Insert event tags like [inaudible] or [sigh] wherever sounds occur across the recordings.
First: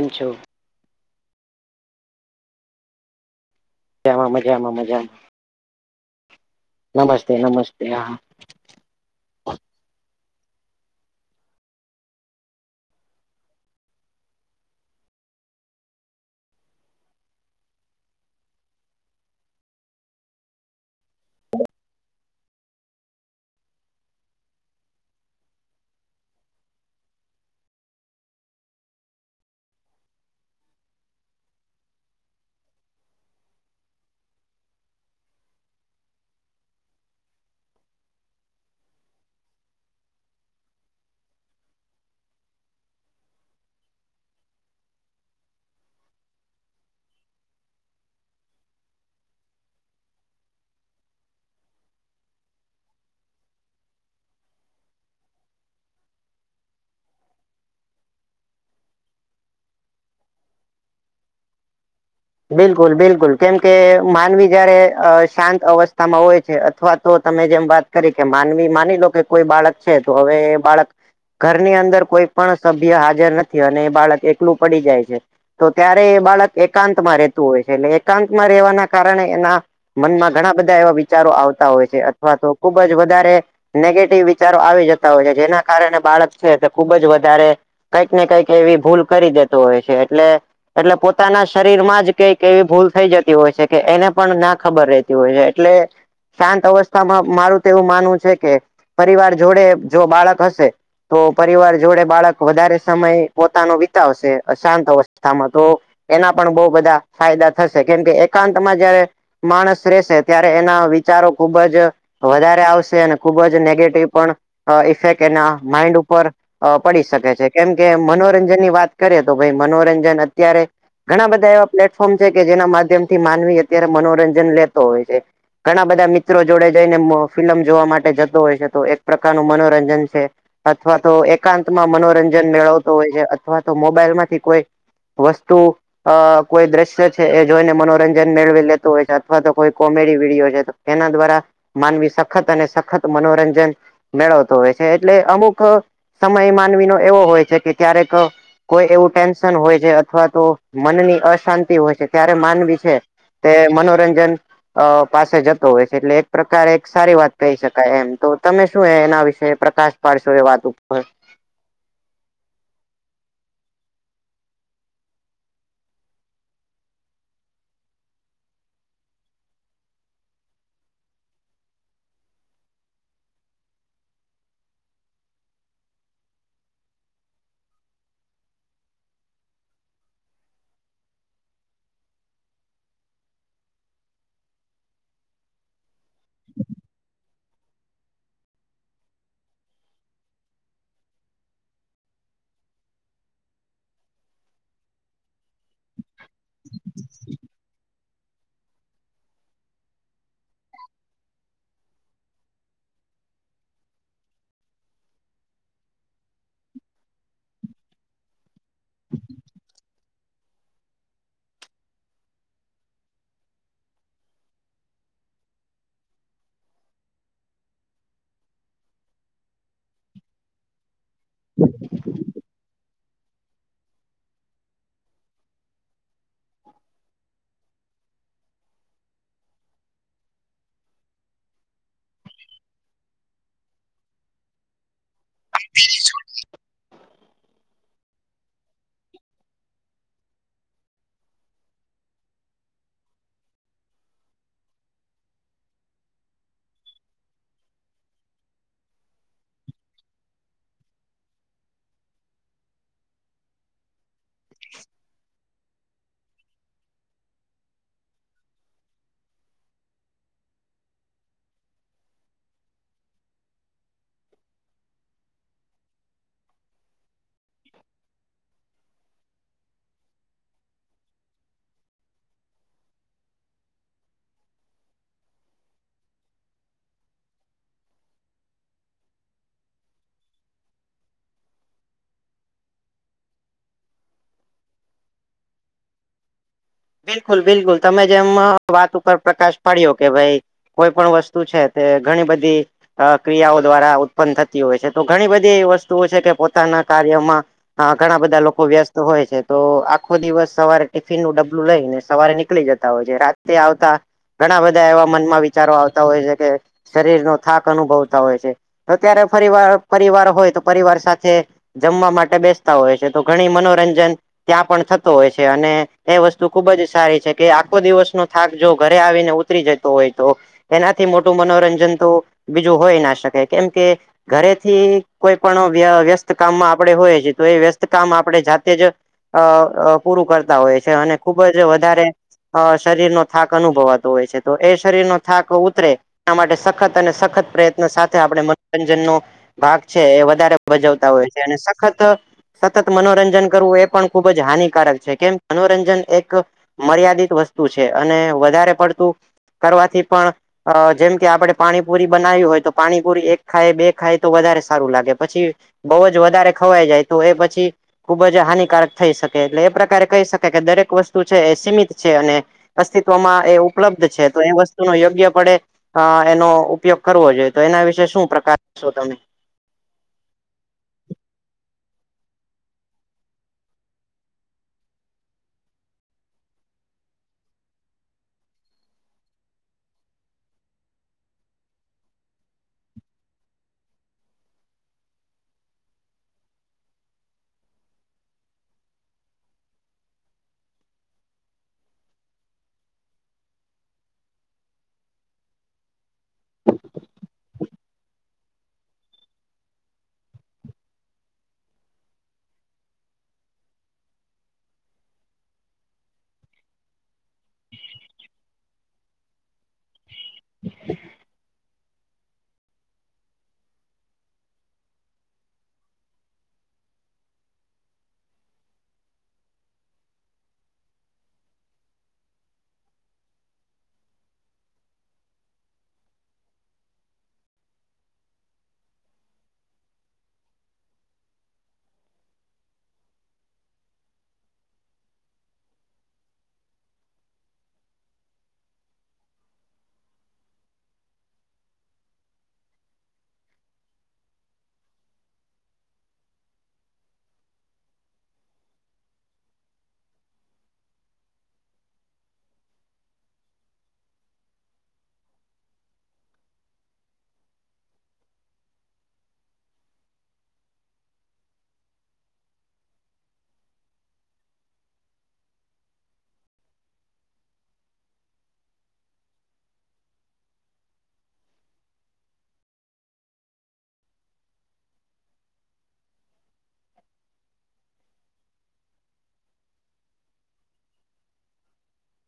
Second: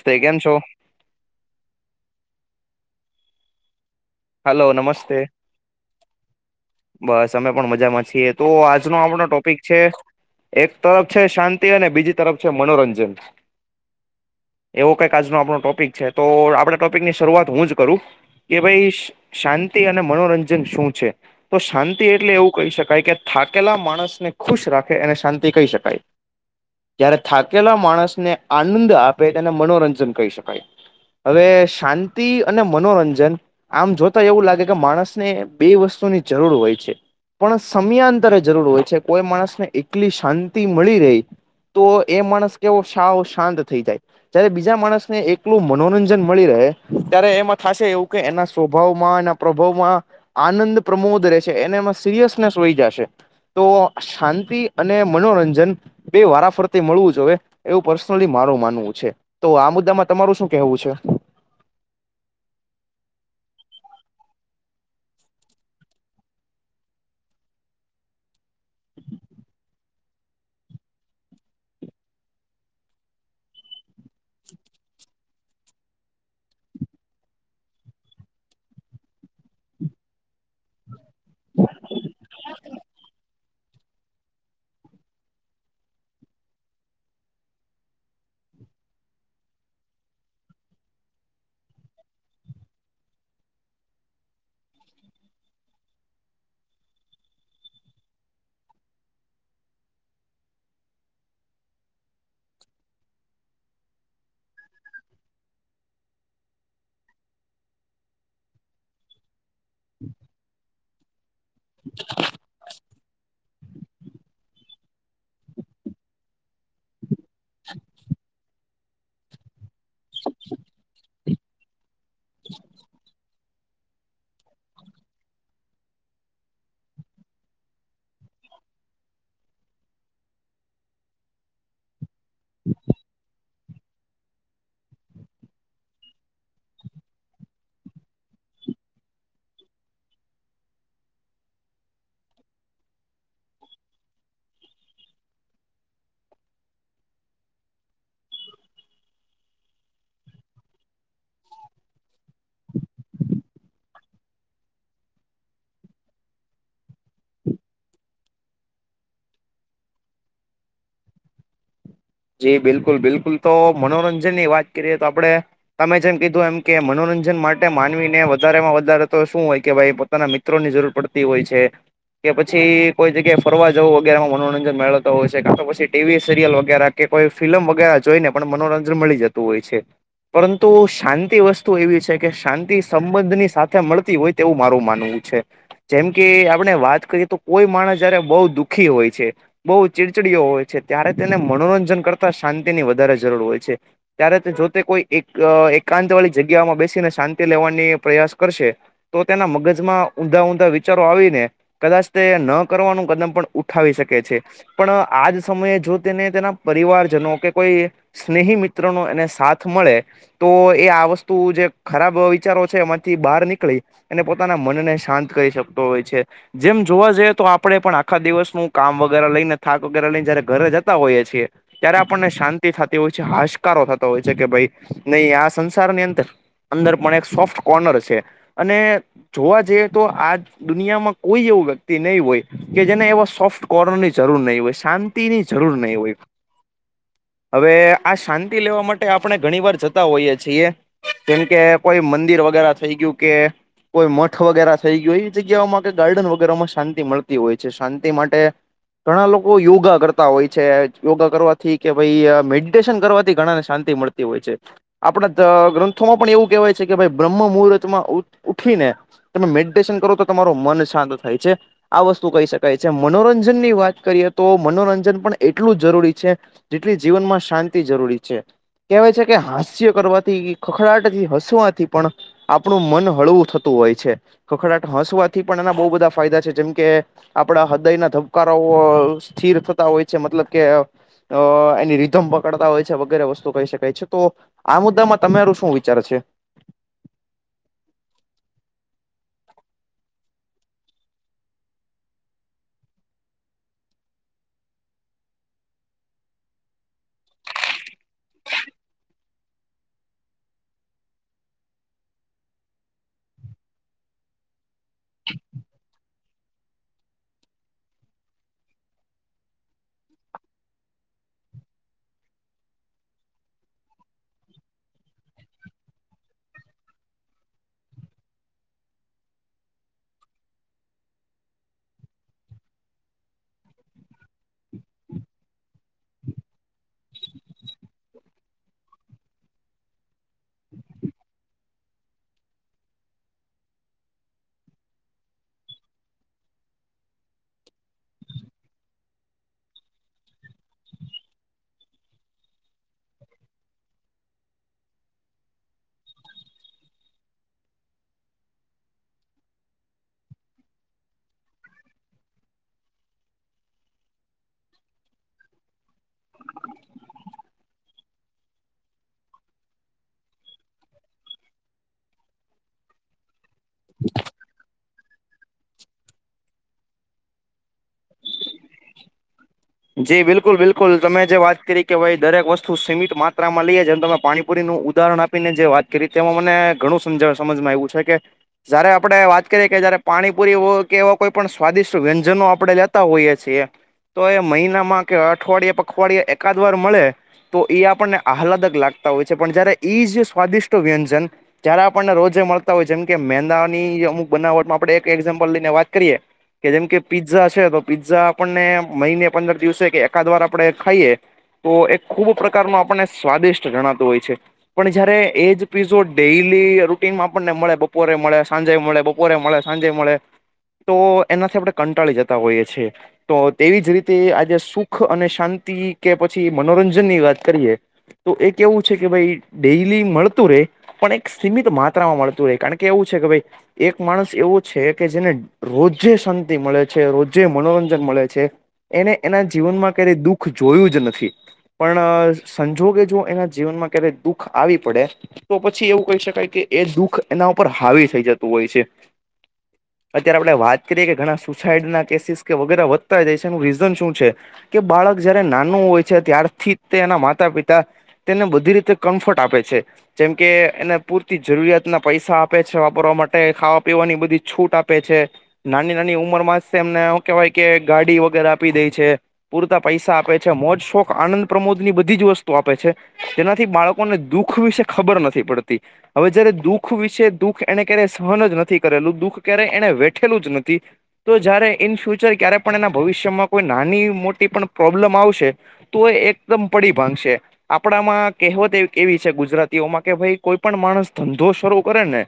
સ્તે કેમ છો? જામાં હલો મજામાં મજામાં. નમસ્તે નમસ્તે બસ અમે પણ નમસ્તે મજામાં હા છીએ તો આજનો આપણો ટોપિક છે એક તરફ છે શાંતિ અને બીજી તરફ છે મનોરંજન. એવો કંઈક આજનો આપણો ટોપિક છે તો આપડે ટોપિકની શરૂઆત હું જ કરું. કે ભઈ શ-શાંતિ અને મનોરંજન શું છે. તો શાંતિ એટલે એવું કહી શકાય કે થાકેલા માણસને ખુશ રાખે એને શાંતિ કહી શકાય. [inaudible] જયારે થાકેલા માણસને આનંદ આપે તેને મનોરંજન કહી શકાય. હવે શાંતિ અને મનોરંજન આમ જોતા એવું લાગે કે માણસને બે વસ્તુની જરૂર હોય છે. પણ સમયાંતરે જરૂર હોય છે. કોઈ માણસને એકલી શાંતિ મળી રહી. તો એ માણસ કેવો સાવ શાંત થઈ જાય. જયારે બીજા માણસને એકલું મનોરંજન મળી રહે ત્યારે એમાં થાશે એવું કે એના સ સ્વભાવમાં એના પ્રભાવમાં આનંદ પ્રમોદ રહે છે. એને એમાં સિરિયસનેસ વહી જાશે. તો શાંતિ અને મનોરંજન બે વારાફરતે મળવું જોવે એવું પર્સનલી મારું માનવું છે. તો આ મુદ્દામાં તમારું શું કેહવુ છે. બિલકુલ બિલકુલ કેમકે માનવી જયારે અ શાંત અવસ્થામાં હોય છે અ થવા તો તમે જેમ વાત કરી કે માનવી માની લો કે કોઈ બાળક છે તો હવે એ બાળક ઘરની અંદર કોઈ પણ સભ્ય હાજર નથી અને એ બાળક એકલું પડી જાય છે. તો ત્યારે એ બાળક એકાંત માં રહેતું હોય છે એટલે એકાંતમાં રહેવાના કારણે એના મનમાં ઘણા બધા એવા વિચારો આવતા હોય છે. અથવા તો ખુબ જ વધારે નેગેટિવ વિચારો આવી જતા હોય છે જેના કારણે બાળક છે તે ખુબ જ વધારે કંઈક ને કંઈક એવી ભૂલ કરી દેતો હોય છે એટલે એટલે પોતાના શરીરમાં જ કઈક એવી ભૂલ થઈ જતી હોય છે. કે એને પણ ના ખબર રહેતી હોય એટલે શાંત અવસ્થામાં મારું તો એવું માનવું છે કે પરિવાર જોડે જો બાળક હશે. તો પરિવાર જોડે બાળક વધારે સમય પોતાનો વિતાવશે અશાંત અવસ્થામાં તો એના પણ બહુ બધા ફાયદા થશે કેમ કે એકાંતમાં જયારે માણસ રહેશે ત્યારે એના વી ચારો ખુબ જ વધારે આવશે અને ખુબ જ નેગેટિવ પણ અ ઇફેક એના માઈન્ડ ઉપર અ પડી શકે છે કેમ કે મનોરંજનની વાત કરે તો ભાઈ મનોરંજન અત્યારે ઘણા બધા એવા પ્લેટફોર્મ છે કે જેના માધ્યમથી [inaudible] માનવી. અત્યારે મનોરંજન લેતો હોય છે. ઘણા બધા મિત્રો જોડે જઈને [unintelligible] ફિલમ જોવા માટે જતો હોય છે તો એક પ્રકારનું મનોરંજન છે. અથવા તો એકાંતમાં મનોરંજન જેમ મેળવતો હોય છે અથવા તો મોબાઈલમાંથી કોઈક વસ્તુ અ કોઈ દ્રશ્ય છે એ જોઈને મનોરંજન મેળવી લેતું હોય છે અથવા તો કોમેડી વિડીયો છે. એના દ્વારા માનવી સખત અને સખત મનોરંજન. મેળવતો હોય છે એટલે અમુક અ સમય માનવીનો એવો હોય છે કે ક્યારેક કોઈક એવું ટેન્શન હોય છે અથવા તો મનની અશાંતિ હોય છે ત્યારે માનવી છે. કે મનોરંજન. અ પાસે જતો હોય છે એટલે એક પ્રકાર એક સારી વાત કહી શકાય એમ તો તમે શું એ એના વિશે [inaudible] પ્રકાશ. મારી [inaudible] સાથે વાત [inaudible] ઉપર. જી બિલકુલ બિલકુલ તો મનોરંજનની વાત કરીએ તો આપડે તમે જેમ કીધું એમ કે મનોરંજન માટે માનવીને વધારેમાં વધારે તો શું હોય કે ભાઈ ઘણા મિત્રોની જરૂર પડતી હોય છે. કે પછી કોઈ જગ્યાએ ફરવા જવું વગેરેમાં મનોરંજન મેળવતો હોય છે કા તો પછી ટીવી સિરિયલ વગેરે કે કોઈ ફિલ્મ વગેરે જોઈને પણ મનોરંજન મળી જતું હોય છે. પરંતુ શાંતિ વસ્તુ એવી છે કે શાંતિ સંબંધની સાથે મળતી [inaudible] હોય તેવું મારું માનવું છે. જેમ કે આપણે વાત કરીએ તો કોઈ માણસ જયારે બહુ દુઃખી હોય છે. બહુ ચિડચિડીઓ હોય છે. ત્યારે તેને મનોરંજન કરતા શાંતિની વધારે જરૂર હોય છે. ત્યારે તે જો તે કોઈ એક એકાંત વાળી જગ્યામાં બેસીને શાંતિ લેવાની પ્રયાસ કરશે તો તેના મગજમાં ઊંધા ઊંધા વિચારો આવી ને કદાચ તે ન કરવાનું કદમ પણ ઉઠાવી શકે છે પણ આજ સમયે જો તેને [inaudible] તેના પરિવારજનો કે કોઈ સ્નેહીમિત્રનો એને સાથ મળે તો એ આ વસ્તુ જે ખરાબ વિચારો છે એમાંથી નીકળે. એને પોતાના મનને શાંત કરી શકતો હોય છે. જેમ જોવા જઈએ તો આપણેે પણ આખા દિવસનું કામ વગેરે લઈને થાક વગેરે લઈને જયારે ઘરે જતા હોઈએ છીએ. ત્યારે આપણને શાંતિ થતી હોય છે હાશકારો થતો હોય છે કે ભાઈ નહી આ સંસારની અંદર. અંદર પણ એક સોફ્ટ કોર્નર હશે અને. જોવા જઈએ તો આજ દુનિયામાં કોઈ એવું વ્યક્તિ નહી હોય કે જેને એવા સોફ્ટ કોર્નરની જરૂર નહી હોય શાંતિની જરૂર નહી હોય. [inaudible] હવે આ શાંતિ લેવા માટે આપણે ઘણી વાર જતા હોઈએ છીએ. જેમ કે કોઈ મંદિર વગેરા થઈ ગયું કે. કોઈ મઠ વગેરા થઈ ગયું ઓય એવી જગ્યાઓમાં કે ગાર્ડન વગેરેમાં શાંતિ મળતી હોય છે શાંતિ માટે ઘણા લોકો યોગા કરતા હોય છે. યોગા કરવાથી કે ભાઈ મેડિટેશન કરવાથી ઘણાને મળતી હોય છે. આપણા જ અ ગ્રંથોમાં પણ એવું કહેવાય છે કે ભાઈ બ્રહ્મ મુહૂર્તમાં ઉઠીએને તમે મેડિટેશન કરો તો તમારુ મન શાંત થાય છે. આ વસ્તુ કહી શકાય છે મનોરંજનની વાત કરીએ તો મનોરંજન પણ [inaudible] એ એટલું જરૂરી છે જેટલી જીવનમાં શાંતિ જરૂરી છે. કહેવાય છે કે હાસ્ય કરવાથી ખખડાટથી હસવાથી પણ આપણું મન હળવું થતું હોય છે ખખડાટ હસવાથી પણ એના બહુ બધા ફાયદા છે જેમ કે આપડા હૃદયના ધબકારાઓ [inaudible] સ્થિર થતા હોય છે મતલબ કે અ એની રીધમ પકડતા હોય છે. વગેરે વસ્તુ કહી શકાય છે તો આ મુદ્દામાં તમારું શું વિચાર છે? બિલકુલ બિલકુલ. તમે જેમ વાત ઉપર પ્રકાશ પડ્યો કે ભાઈ કોઈ પણ વસ્તુ છે તે ઘણી બધી અ ક્રિયાઓ દ્વારા ઉત્પન્ન થતી હોય છે. તો ઘણી બધી એવી વસ્તુઓ છે કે પોતાના કાર્યમાં હા ઘણા બધા લોકો વ્યસ્ત હોય છે. તો આખો દિવસ સવારે ટિફિનનું ડ લઈને સવારે નીકળી જતાં હોય છે રાત્રે આવતાં ઘણાં બધાં એવા મનમાં વિચારો આવતા હોય છે કે શરીર નો થાક અનુભવતા હોય છે. અત્યારે પરિવાર પરિવાર હોય તો પરિવાર સાથે જમવા માટે બેસતા હોય છે તો ઘણી મનોરંજન ત્યાં પણ થતું હોય છે અને એ વસ તો ખુબ જ સારી છે કે આખો દિવસનો થાક જો ઘરે આવીને ઉતરી જતો હોય તો એનાથી મોટું મનોરંજન તો બીજું હોય ના શકે કેમ કે ઘરેથી કોઈ પણ વ્યસ્ત કામમાં આપણેે હોય છીએ તો એ વ્યસ્ત કામ આપણે જાતે જ અ પૂરું કરતાં હોય છે અને ખુબ જ વધારે અ શરીર નો થાક અનુભવાતો હોય છે. તો એ શરીર નો થાક ઉતરે. એ માટે સખત અને સખત પ્રયત્ન સાથે આપણે મનોરંજનનો ભાગ છે એ વધારે ભજવતાં હોય છે. અને સખત સતત મનોરંજન કરવું એ પણ ખૂબજ હાનિકારક છે કેમ મનોરંજ એક મર્યાદિત વસ્તુ છે અને વધારે પડતું કરવાથી પણ અ જેમ કે આપણે પાણીપુરી બનાવી હોય તો પાણીપુરી એક ખાય બે ખાય તો વધારે સારું લાગે પછી બઉ જ વધારે ખવાઈ જાય તો એ પછી ખુબ જ હાનિકારક થઈ શકે એટલે એ પ્રકારે કહી શકે કે દરેક વસ્તુ છે એ સીમિત છે. અને અસ્તિત્વમાં એ ઉપલબ્ધ છે. તો એ વસ્તુ માં યોગ્ય પડે અહ એનો ઉપયોગ કરવો જોઈએ તો એના વિશે શું પ્રકારશો તમે? જી બિલકુલ બિલકુલ તમે જે વાત કરી કે ભાઈ દરેક વસ્તુ સીમિત માત્રામાં લઈએ જેમ તમે પાણીપુરીનું ઉદાહરણ આપી. પીને જે વાત કરી તેમાં મને ઘણું સમજાવ સમજમાં આવું છે કે જયારે આપડે વાત કરીએ કે જયારે પાણીપુરી હો કે એવા કોઈ પણ સ્વાદિષ્ટ વ્યંજનો આપડે લેતા હોઈએ છીએ તો એ મહિના માં કે અઠવાડિયે પખવાડિયે એકાદ વાર મળે. તો એ આપણને આહલાદક લાગતા હોય છે. પણ જયારે એ જ સ્વાદિષ્ટ વ્યંજન જયારે આપણને રોજે મળતા હોય છે. જેમ કે મેંદાની અમુક બનાવટમાં આપણે એક એક્ઝામ્પલ લઈને વાત કરીએ. કે જેમ કે પીઝા છે તો પીઝા આપણને મહિને પંદર દિવસે કે એકાદ વાર આપણે ખાઈએ. તો એ ખૂબ પ્રકારનું આપણને સ્વાદિષ્ટ જણાતું હોય છે. પણ જયારે એજ પીઝો ડેલી રૂટીનમાં આપણે મળે બપોરે મળે સાંજે મળે. બપોરે મળે સાંજે મળે તો એનાથી આપણે કંટાળી જતાં હોઈએ છીએ તો તેવી જ રીતે તેઆજે સુખ અને શાંતિ કે મનોરંજનની વાત કરીએ. તો એ કેવું છે. કે ભાઈ ડેલી મળતું રે પણ એક સીમિત માત્રામાં મળતું રહે કારણ કે એવું છે કે ભાઈ એક માણસ એવો છે કે જેને રોજે શાંતિ મળે છે. રોજે મનોરંજન મળે છે. એને એના જીવનમાં ક્યારેય દુઃખ જોયું જ નથી. પણ સંજોગે જો એના જીવનમાં ક્યારેય દુઃખ આવી પડે. તો પછી એવું કહી શકાય કે એ દુઃખ એના ઉપર હાવી થઈ જતું હોય છે. અત્યારે આપણે વાત કરીએ કે ઘણા સુસાઈડ નાં કેસિસ કે વગેરે વધતા જાય છે. એનુ રીઝન શું છે કે બાળક જયારે નાનું હોય છે. ત્યારથી તે એના માતા પિતા તેને બધી રીતે કમ્ફર્ટ આપે છે. જેમ કે એને પૂરતી જરૂરિયાત ના પૈસા આપે છે. વાપરવા માટે ખાવા પીવાની બધી છૂટ આપે છે નાની નાની ઉંમરમાં જ એમને કેવાય કે ગાડી વગેરે આપી દે છે. પૂરતા પૈસા આપે છે. મોજ શોખ આનંદ પ્રમોદ ની બધી જ વસ્તુ આપે છે. તેનાથી બાળકોને દુઃખ વિશે ખબર નથી પડતી. હવેછેને જયારે દુઃખ વિશે દુઃખ એને ક્યારેય સહન જ નથી કરેલું દુઃખ ક્યારેય એને વેઠેલું જ નથી. તો જયારે ઈન ફ્યુચર ક્યારે પણ એના ભવિષ્યમાં કોઈ નાની મોટી પણ પ્રોબ્લમ આવશે. તો એકદમ પડી ભાંગશે. આપડામાં કહેવત એવી કેવી કે ગુજરાતી ઓમા ભાઈ કોઈ પણ માણસ ધંધો શરૂ કરે ને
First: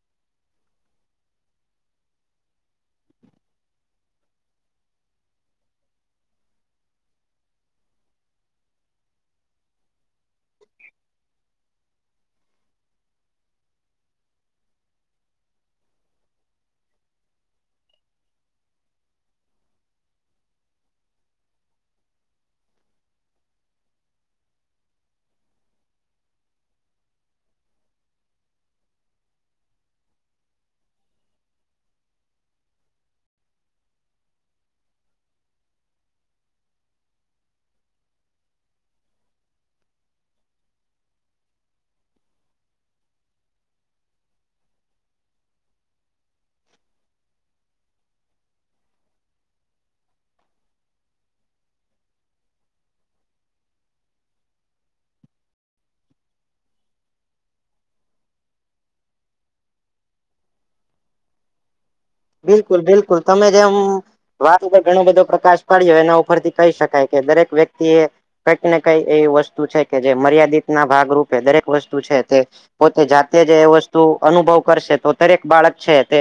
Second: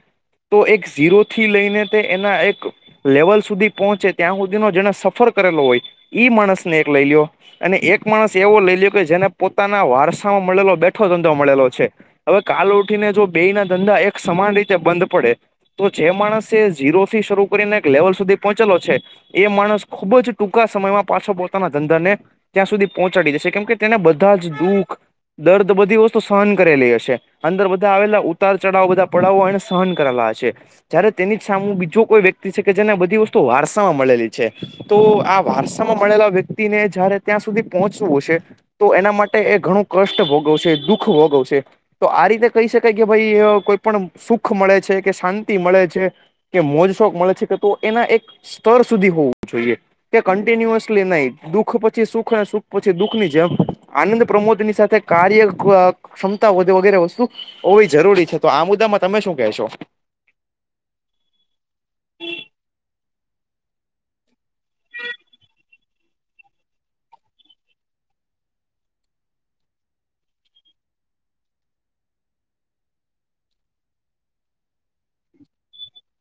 તો એક ઝીરો થી લઈને તે એના એક લેવલ સુધી પહોંચે ત્યાં સુધીનો જેને સફર કરેલો હોય ઈ માણસને એક લઈ લ્યો અને એક માણસ એવો લઈ ‌લ્યો કે જેને પોતાના વારસા હા મતલબ આ બેઠો ધંધો મળેલો છે. હવે કાલ ઉઠીને જો બેઈના ધંધા એક સમાન રીતે બંધ પડે તો જે માણસએ ઝીરો થી શરૂ કરીને એક લેવલ સુધી પહોંચેલો છે, એ માણસ ખુબ જ ટૂંકા સમયમાં પાછો પોતાના ધંધા ને ત્યાં સુધી પહોંચાડી જશે. કેમ કે તેને બધા જ દુઃખ, દર્દ બધી વસ્તુ સહન કરેલી હશે. અંદર બધા આવેલા ઉતાર ચઢાવ બધા પડાવો એને સહન કરેલા હશે. જયારે તેની જ સામું બીજુ કોઈ વ્યક્તિ છે કે જેને બધી વસ્તુ વારસામાં મળેલી છે. તો આ વારસામાં મળેલા વ્યક્તિને જયારે ત્યાં સુધી પહોંચવું હશે તો એના માટે એ ઘણું કષ્ટ ભોગવશે, દુઃખ ભોગવશે. તો આ રીતે કહી શકાય કે ભાઈ કોઈ પણ સુખ મળે છે, કે શાંતિ મળે છે. કે મોજ શોખ મળે છે કે તો એના એક સ્તર સુધી હોવું જોઈએ. તે કન્ટિન્યુઅસલી નહી. દુઃખ પછી સુખ અને સુખ પછી દુઃખ ની જેમ આનંદ પ્રમોદની સાથે કાર્ય ક્ષમતા વધે વગેરે વસ્તુ હોવી જરૂરી છે. તો આ મુદ્દામાં તમે શું કહેશો? બિલકુલ બિલકુલ. તમે જેમ વાત ઉપર ઘણો બધો પ્રકાશ પાડ્યો એના ઉપરથી કહી શકાય કે દરેક વ્યક્તિએ કંઈક ને કઈ એવી વસ્તુ છે કે જે મર્યાદિતના ભાગરૂપે દરેક વસ્તુ છે તે પોતે જાતે જ એ વસ્તુ અનુભવ કરશે તો દરેક બાળક છે તે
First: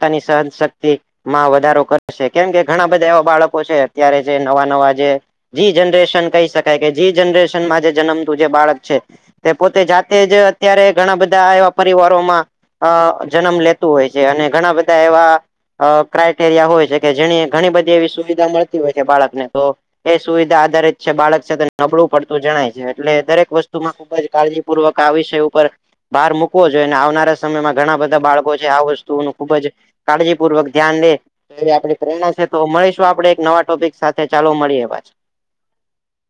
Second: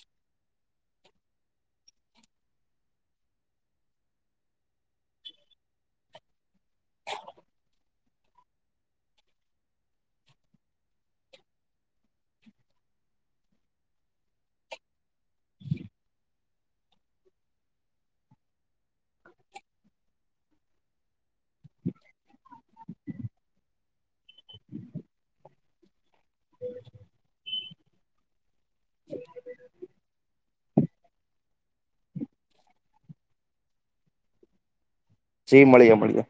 પોતાની સહન શક્તિ માં વધારો કરશે. કેમ કે ઘણા બધા એવા બાળકો છે અત્યારે જે નવા નવા જે જી જનરેશન કહી શકાય કે જી જનરેશનમાં જે જન્મતું જે બાળક છે. તે પોતે જાતે જ અત્યારે ઘણા બધા એવા પરિવારોમાં અ જન્મ લેતું હોય છે. અને ઘણા બધા એવા અ ક્રાઈટેરિયા હોય છે કે જેની ઘણી બધી એવી સુવિધા મળતી હોય છે બાળકને તો એ સુવિધા આધારિત છે બાળક છે તે નબળું પડતું જણાય છે. એટલે દરેક વસ્તુમાં ખુબ જ કાળજી પૂર્વક આ વિષય ઉપર ભાર મૂકવો જોઈએ ને આવનારા સમયમાં ઘણા બધા બાળકો છે આ વસ્તુુઓનું ખુબ જ કાળજીપૂર્વક ધ્યાન દે. એવી આપણી પ્રેરણા છે. તો મળીશું આપડે એક નવા ટોપિક સાથે ચાલો મળીએ પાછા. જી મળીએ મળીએ.